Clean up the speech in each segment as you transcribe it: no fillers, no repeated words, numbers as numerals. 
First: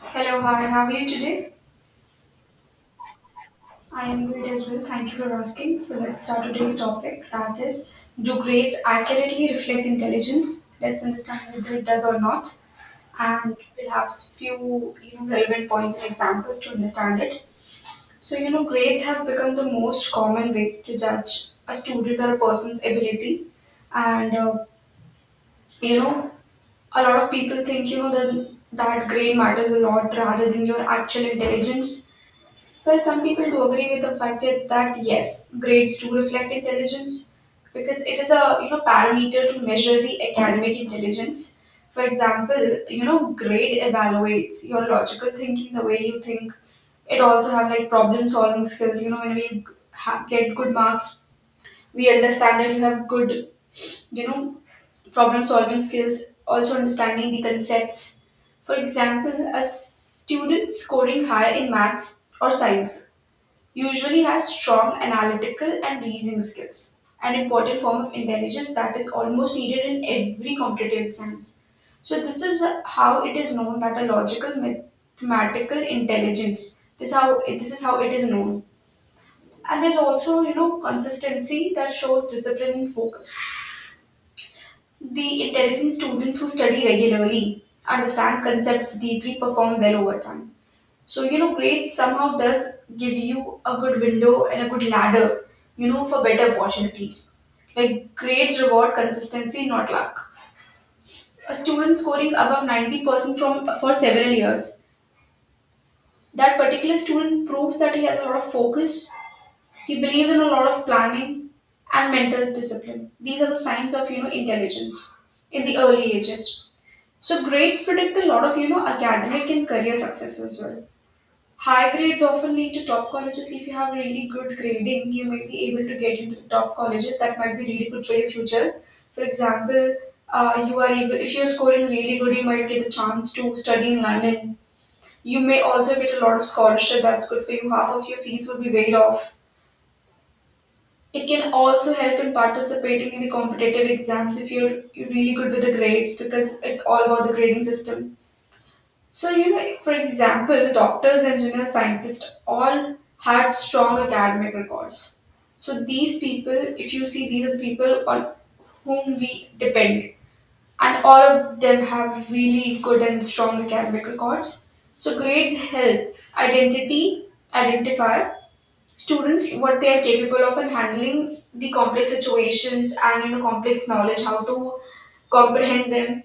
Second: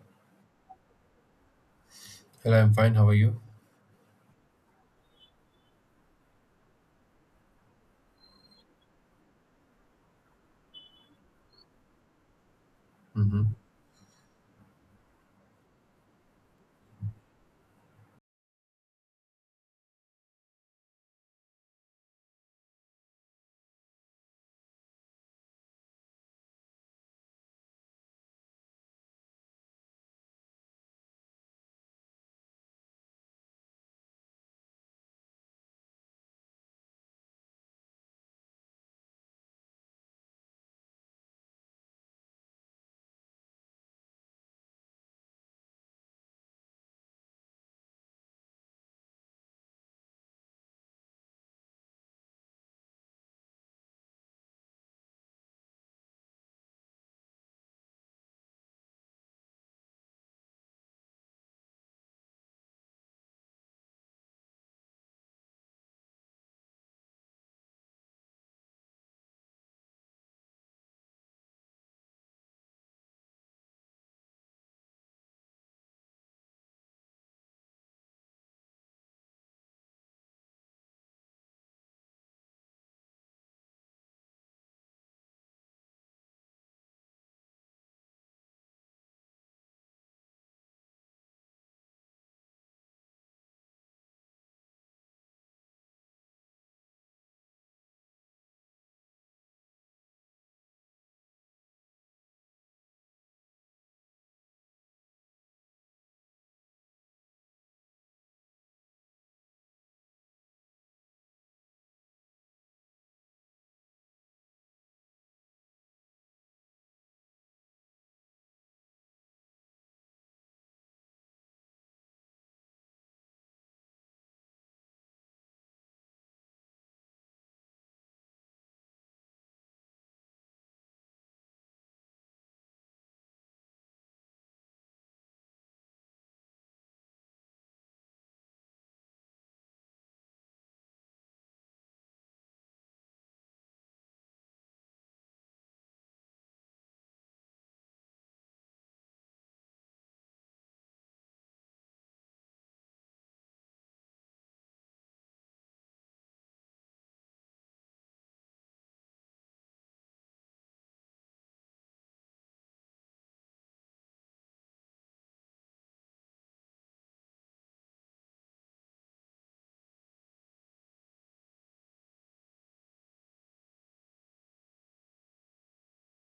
Hello, hi, how are you today? Well, I'm fine. How are you? I am great as well. Thank you for asking. So let's start today's topic. That is, do grades accurately reflect intelligence? Let's understand whether it does or not, Hmm. and we'll have few relevant points and examples to understand it. So grades have become the most common way to judge a student or a person's ability, and you know, a lot of people think that grade matters a lot rather than your actual intelligence. Well, some people do agree with the fact that yes, grades do reflect intelligence because it is a parameter to measure the academic intelligence. For example, grade evaluates your logical thinking, the way you think. It also have like problem solving skills. You know, when we get good marks, we understand that you have good, you know, problem solving skills. Also understanding the concepts. For example, a student scoring high in maths or science usually has strong analytical and reasoning skills, an important form of intelligence that is almost needed in every competitive science. So, this is how it is known that a logical mathematical intelligence. This is how it is known. And there's also consistency that shows discipline and focus. The intelligent students who study regularly understand concepts deeply, perform well over time. So, you know, grades somehow does give you a good window and a good ladder, you know, for better opportunities. Like grades reward consistency, not luck. A student scoring above 90% from for several years, that particular student proves that he has a lot of focus, he believes in a lot of planning and mental discipline. These are the signs of, you know, intelligence in the early ages. So grades predict a lot of, you know, academic and career success as well. High grades often lead to top colleges. If you have really good grading, you may be able to get into the top colleges. That might be really good for your future. For example, you are able if you're scoring really good, you might get the chance to study in London. You may also get a lot of scholarship. That's good for you. Half of your fees will be waived off. It can also help in participating in the competitive exams if you're really good with the grades because it's all about the grading system. So, you know, for example, doctors, engineers, scientists all had strong academic records. So, these people, if you see, these are the people on whom we depend, and all of them have really good and strong academic records. So, grades help identity identify students what they are capable of and handling the complex situations and you know complex knowledge how to comprehend them.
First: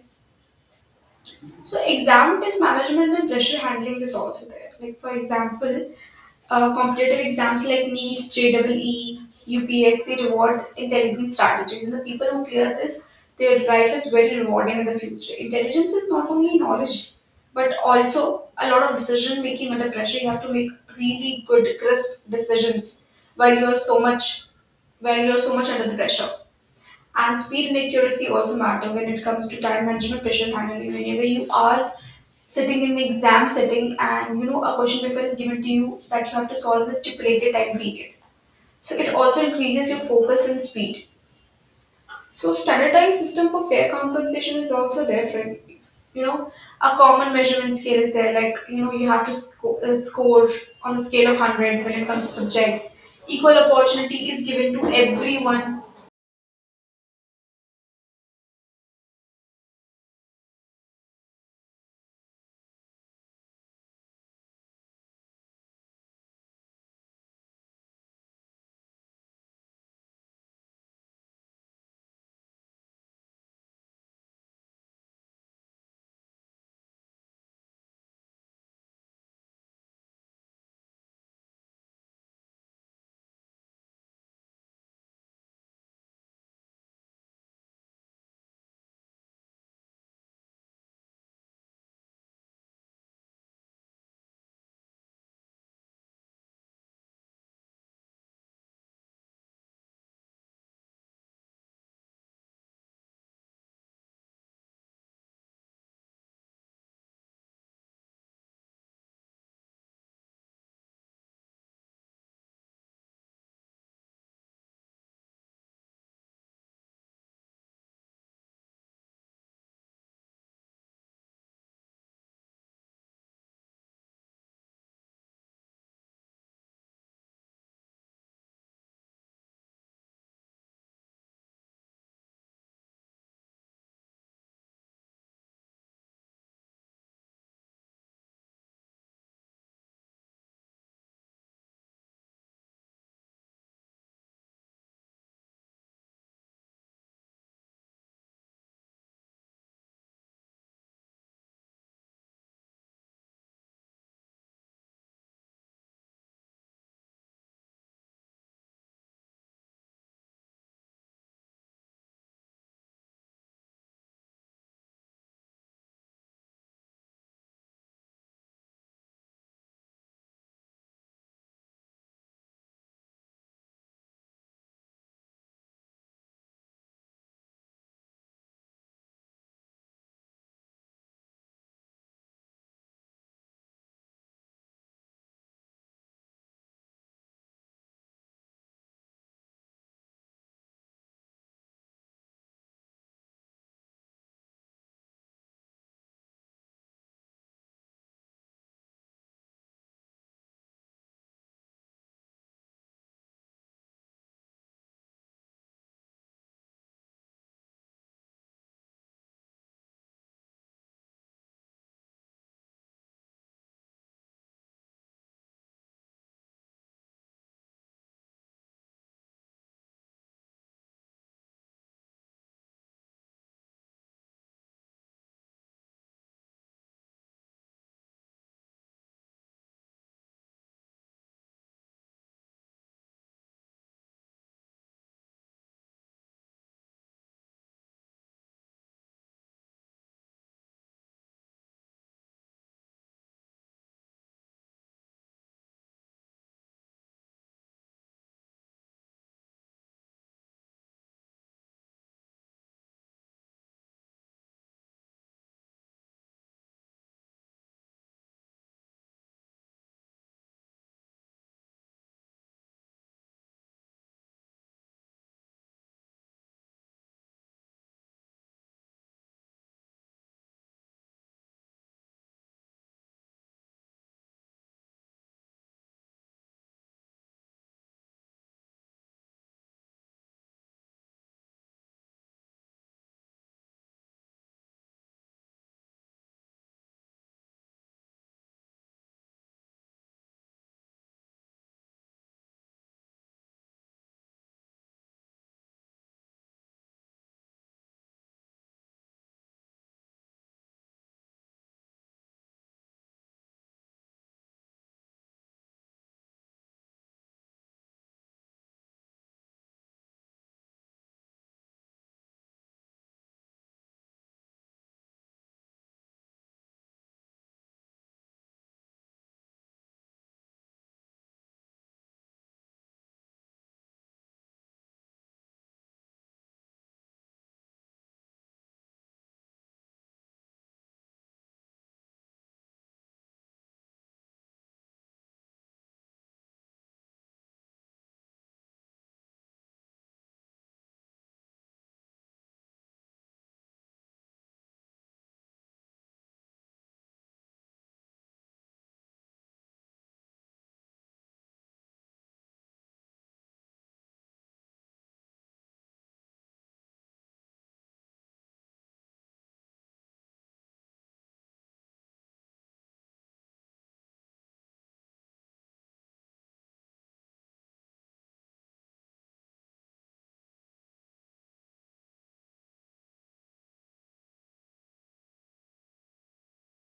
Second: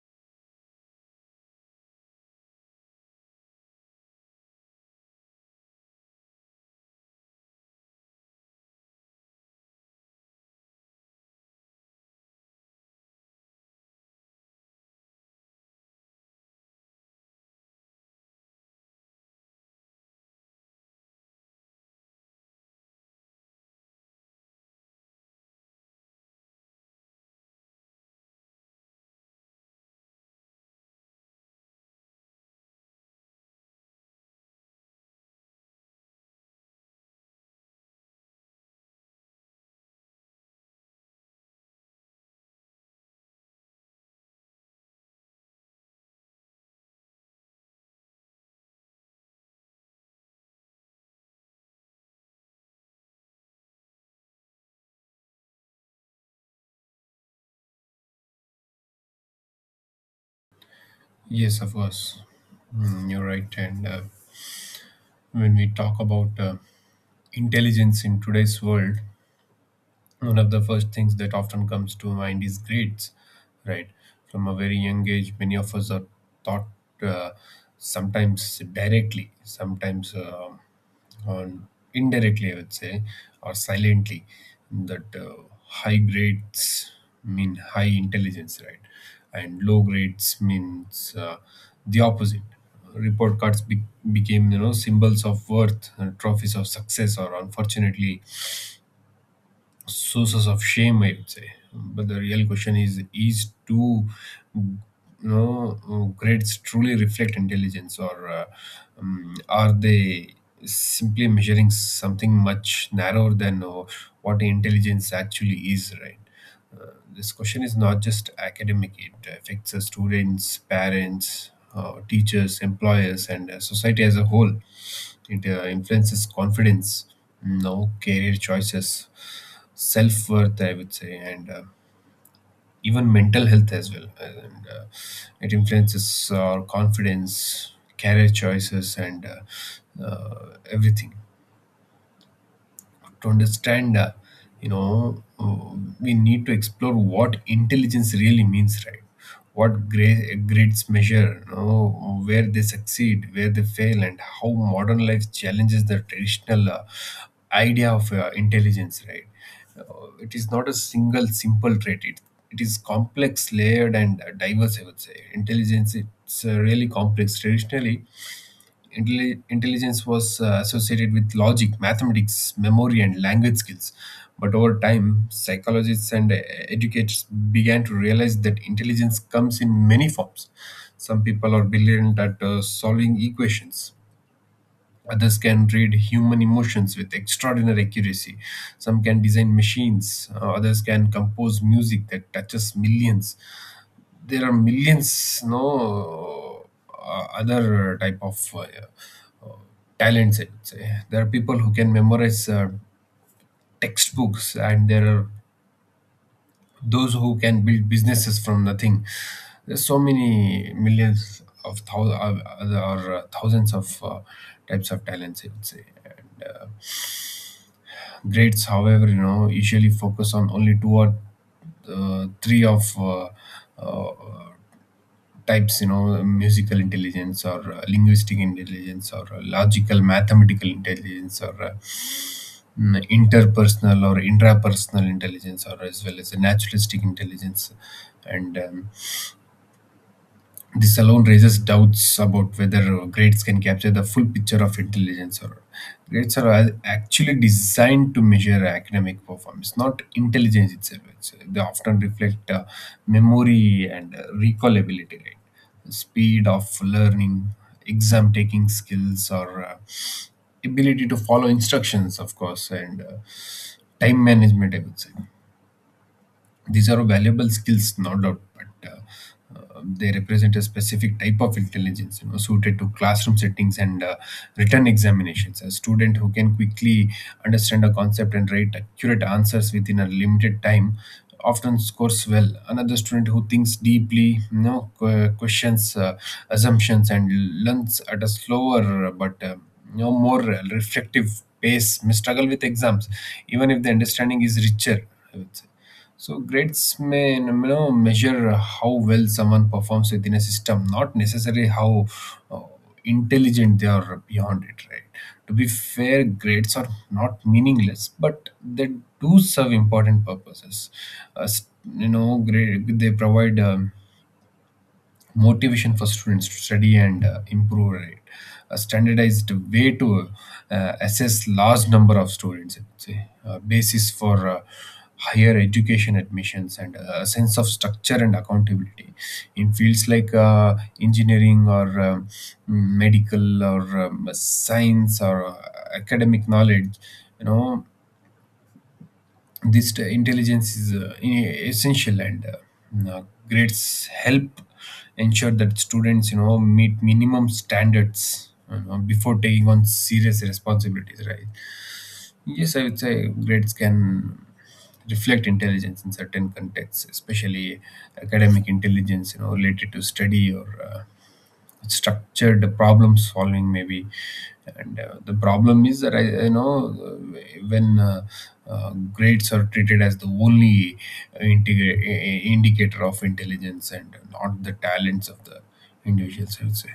So exam test management and pressure handling is also there. Like for example, competitive exams like NEET, JEE, UPSC reward intelligent strategies, and the people who clear this, their life is very rewarding in the future. Intelligence is not only knowledge, but also a lot of decision making under pressure. You have to make really good, crisp decisions while you're so much while you're so much under the pressure. And speed and accuracy also matter when it comes to time management, pressure handling. Whenever you are sitting in an exam setting and you know a question paper is given to you that you have to solve in a stipulated time period, so it also increases your focus and speed. So standardized system for fair compensation is also there for, you know, a common measurement scale is there, like you know you have to score on a scale of 100 when it comes to subjects. Equal opportunity is given to everyone. Yes, of course. Mm, you're right. And When we talk about intelligence in today's world, one of the first things that often comes to mind is grades, right? From a very young age many of us are taught, uh, sometimes directly, sometimes on indirectly I would say, or silently, that high grades mean high intelligence, right? And low grades means the opposite. Report cards became, you know, symbols of worth, trophies of success, or unfortunately sources of shame, I would say. But the real question is, do you know, grades truly reflect intelligence, or are they simply measuring something much narrower than what intelligence actually is, right? This question is not just academic. It affects the students, parents, teachers, employers, and society as a whole. It influences confidence, mm, no career choices, self worth, I would say, and even mental health as well. And It influences our confidence, career choices, and everything. To understand, you know, uh, we need to explore what intelligence really means, right? What grades measure, you know, where they succeed, where they fail, and how modern life challenges the traditional idea of intelligence, right? It is not a single simple trait. It is complex, layered, and diverse, I would say. Intelligence, it's really complex. Traditionally, intelligence was associated with logic, mathematics, memory, and language skills. But over time, psychologists and educators began to realize that intelligence comes in many forms. Some people are brilliant at solving equations. Others can read human emotions with extraordinary accuracy. Some can design machines. Others can compose music that touches millions. There are millions no other type of uh, talents, I would say. There are people who can memorize textbooks, and there are those who can build businesses from nothing. There's so many millions of thousands, or thousands of types of talents, I would say. Grades, however, you know, usually focus on only two or three of uh, types, you know, musical intelligence, or linguistic intelligence, or logical mathematical intelligence, or interpersonal or intrapersonal intelligence, or as well as a naturalistic intelligence. And this alone raises doubts about whether grades can capture the full picture of intelligence, or grades are actually designed to measure academic performance, not intelligence itself. It's, they often reflect memory and recallability, right? Speed of learning, exam taking skills, or ability to follow instructions, of course, and time management, I would say. These are valuable skills, no doubt, but they represent a specific type of intelligence, you know, suited to classroom settings and written examinations. A student who can quickly understand a concept and write accurate answers within a limited time often scores well. Another student who thinks deeply, you know, questions assumptions, and learns at a slower but you know more reflective pace, may struggle with exams even if the understanding is richer. So grades may, you know, measure how well someone performs within a system, not necessarily how uh, intelligent they are beyond it. Right? To be fair, grades are not meaningless, but they do serve important purposes. As you know, grade they provide, motivation for students to study and improve, right? A standardized way to assess large number of students, I'd say, a basis for higher education admissions, and a sense of structure and accountability. In fields like engineering, or medical, or science, or academic knowledge, you know, this intelligence is essential, and grades help ensure that students, you know, meet minimum standards, you know, before taking on serious responsibilities, right? Yes, I would say grades can reflect intelligence in certain contexts, especially academic intelligence, you know, related to study, or structured problem solving maybe. And the problem is that I know when grades are treated as the only indicator of intelligence and not the talents of the individuals, I would say.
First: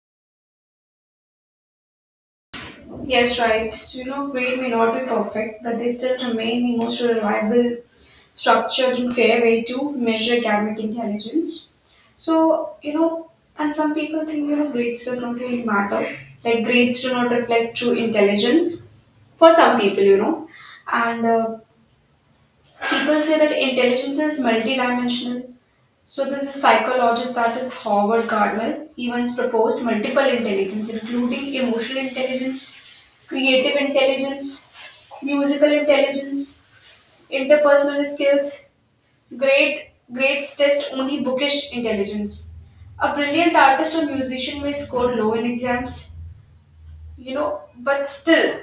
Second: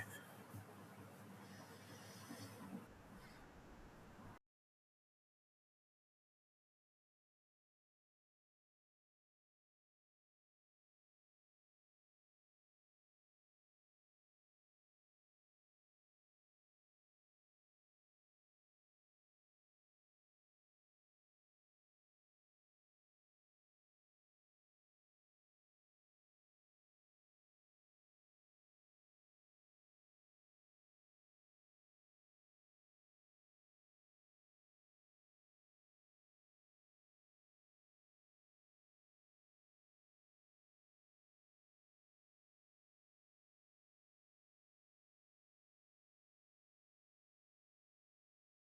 Yes, right. So, you know, grade may not be perfect, but they still remain the most reliable, structured, and fair way to measure academic intelligence. So, you know, and some people think, you know, grades does not really matter. Like, grades do not reflect true intelligence for some people, you know. And people say that intelligence is multidimensional. So this is psychologist that is Howard Gardner. He once proposed multiple intelligence, including emotional intelligence, creative intelligence, musical intelligence, interpersonal skills, great grades test only bookish intelligence. A brilliant artist or musician may score low in exams, you know, but still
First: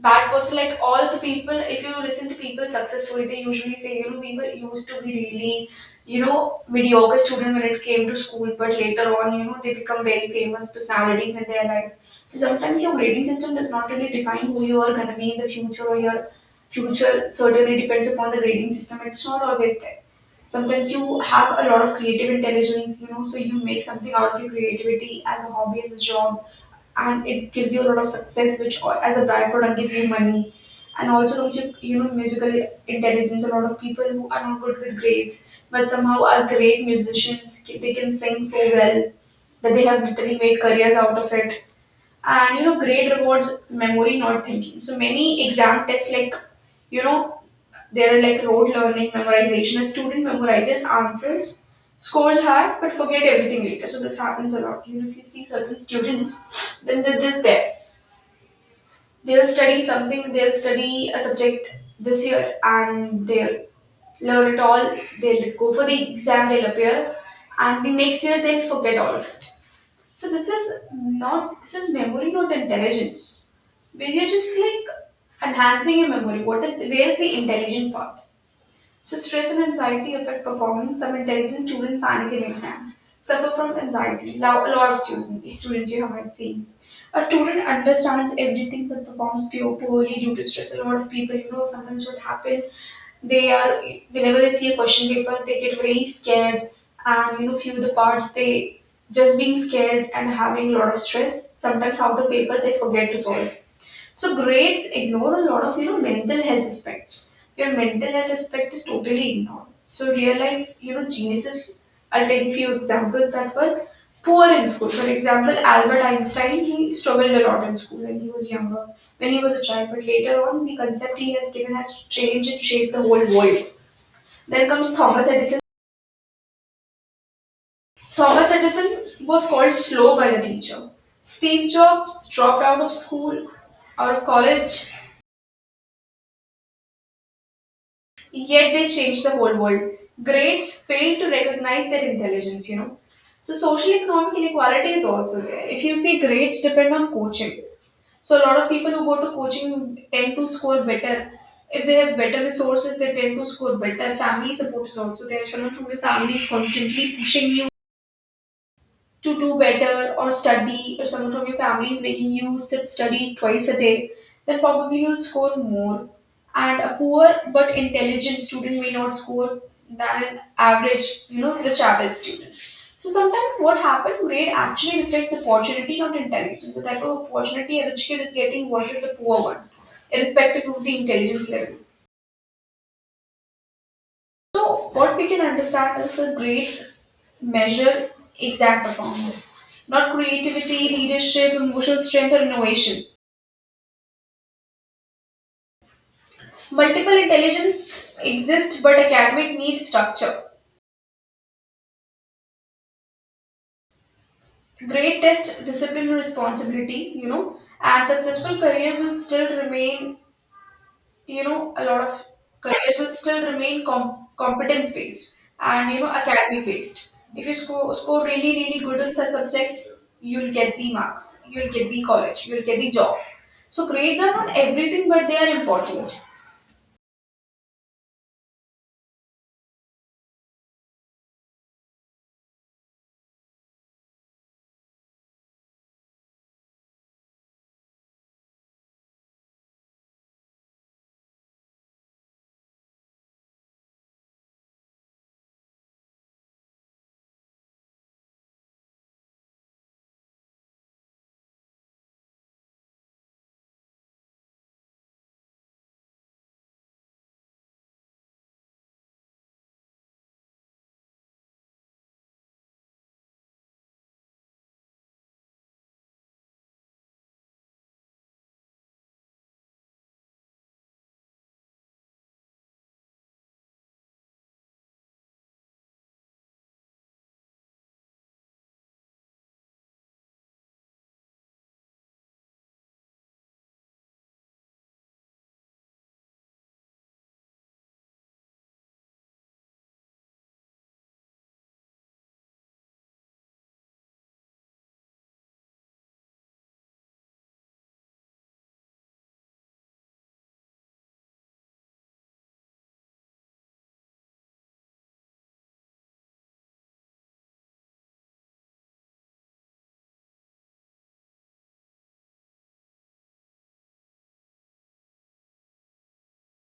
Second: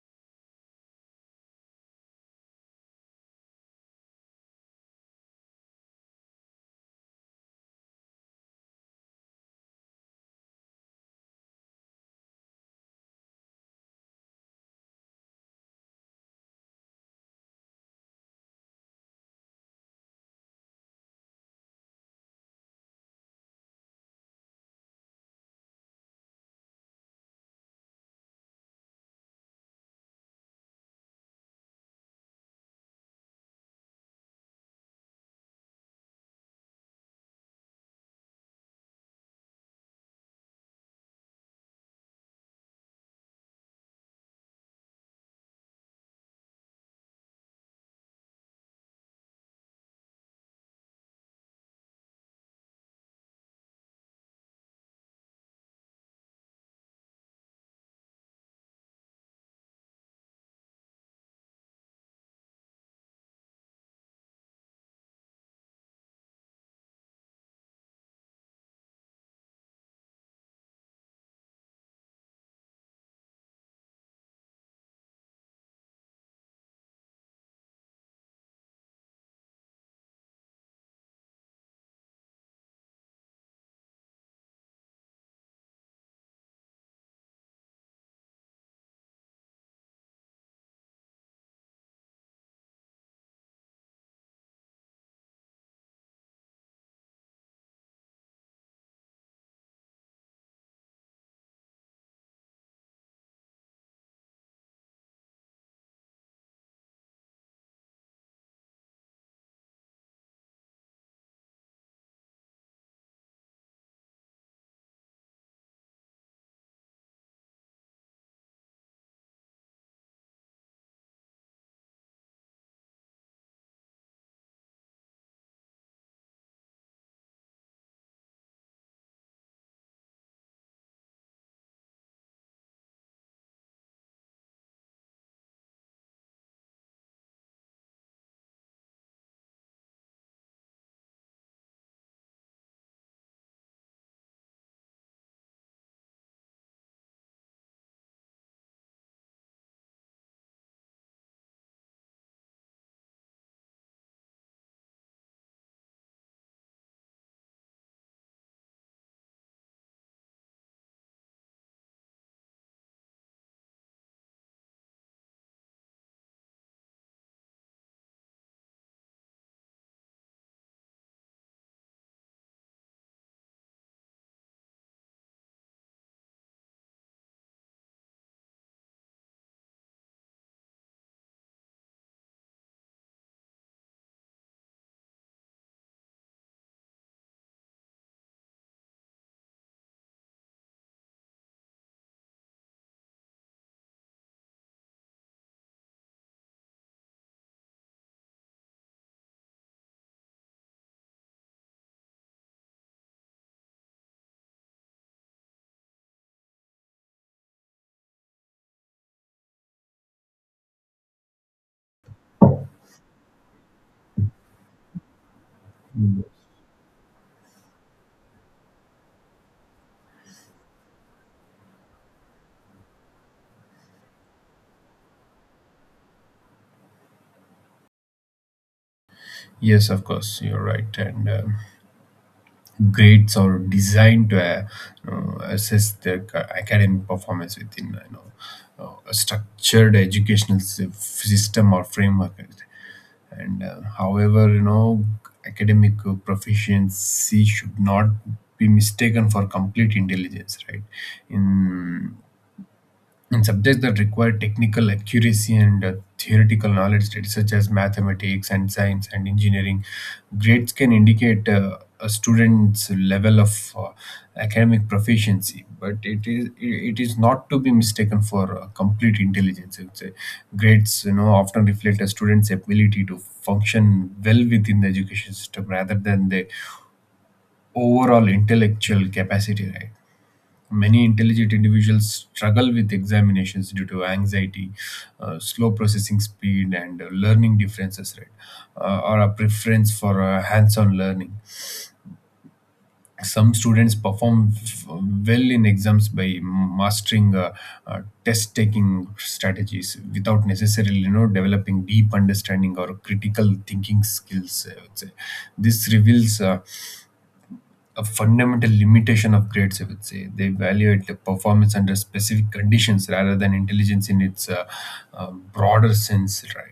that person, like all the people if you listen to people success story they usually say you know we were used to be really you know mediocre student when it came to school but later on you know they become very famous personalities in their life. So sometimes your grading system does not really define who you are going to be in the future or your future certainly depends upon the grading system, it's not always there. Sometimes you have a lot of creative intelligence, you know, so you make something out of your creativity as a hobby as a job and it gives you a lot of success which as a byproduct gives you money. And also comes you know musical intelligence, a lot of people who are not good with grades but somehow are great musicians, they can sing so well that they have literally made careers out of it. And you know grade rewards memory not thinking, so many exam tests, like you know there are like rote learning memorization, a student memorizes answers scores high but forget everything later. So this happens a lot, even if you see certain students then they're this there they'll study something, they'll study a subject this year and they'll learn it all, they'll go for the exam, they'll appear and the next year they'll forget all of it. So this is memory not intelligence, where you're just like enhancing your memory. What is where is the intelligent part? So stress and anxiety affect performance. Some intelligent students panic in exam, suffer from anxiety. Now a lot of students you haven't seen. A student understands everything but performs poorly due to stress. A lot of people, you know, sometimes what happen, they are whenever they see a question paper, they get very scared and you know, few of the parts they just being scared and having a lot of stress. Sometimes half the paper they forget to solve. So grades ignore a lot of you know mental health aspects. Your mental health aspect is totally ignored. So real life, you know, geniuses. I'll take a few examples that were poor in school. For example, Albert Einstein, he struggled a lot in school when he was younger, when he was a child. But later on, the concept he has given has changed and shaped the whole world. Then comes Thomas Edison. Thomas Edison was called slow by the teacher. Steve Jobs dropped out of school, out of college. Yet they change the whole world. Grades fail to recognize their intelligence, you know. So social economic inequality is also there. If you see grades depend on coaching. So a lot of people who go to coaching tend to score better. If they have better resources, they tend to score better. Family support is also there. Someone from your family is constantly pushing you to do better or study or someone from your family is making you sit study twice a day, then probably you'll score more. And a poor but intelligent student may not score than an average you know rich average student. So sometimes what happened, grade actually reflects opportunity not intelligence. So the type of opportunity a rich kid is getting versus the poor one, irrespective of the intelligence level. So, what we can understand is the grades measure exact performance, not creativity, leadership, emotional strength, or innovation. Multiple intelligence exists, but academic needs structure. Grade test discipline and responsibility, you know, and successful careers will still remain, you know, a lot of careers will still remain competence based and you know academic based. If you score really really good on such subjects, you'll get the marks, you'll get the college, you'll get the job. So grades are not everything but they are important. Yes, of course, you're right. And grades are designed to assess their academic performance within, you know, a structured educational system or framework. And however, you know, academic proficiency should not be mistaken for complete intelligence, right? In in subjects that require technical accuracy and theoretical knowledge, such as mathematics and science and engineering, grades can indicate a student's level of academic proficiency, but it is not to be mistaken for complete intelligence, I would say. Grades, you know, often reflect a student's ability to function well within the education system rather than the overall intellectual capacity, right? Many intelligent individuals struggle with examinations due to anxiety, slow processing speed, and learning differences, right? Or a preference for hands on learning. Some students perform well in exams by mastering test taking strategies without necessarily, you know, developing deep understanding or critical thinking skills, I would say. This reveals, a fundamental limitation of grades, I would say. They evaluate the performance under specific conditions rather than intelligence in its broader sense, right?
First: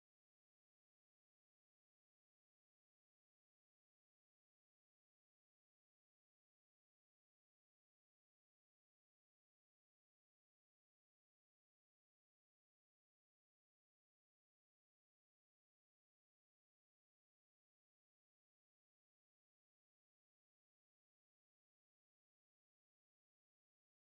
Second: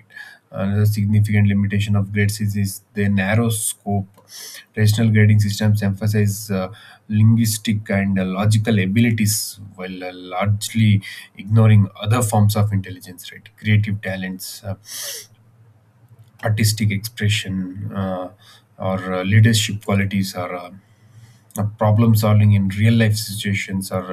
Another significant limitation of grades is their narrow scope. Traditional grading systems emphasize linguistic and logical abilities while largely ignoring other forms of intelligence, right? Creative talents, artistic expression, or leadership qualities, or problem solving in real life situations, or,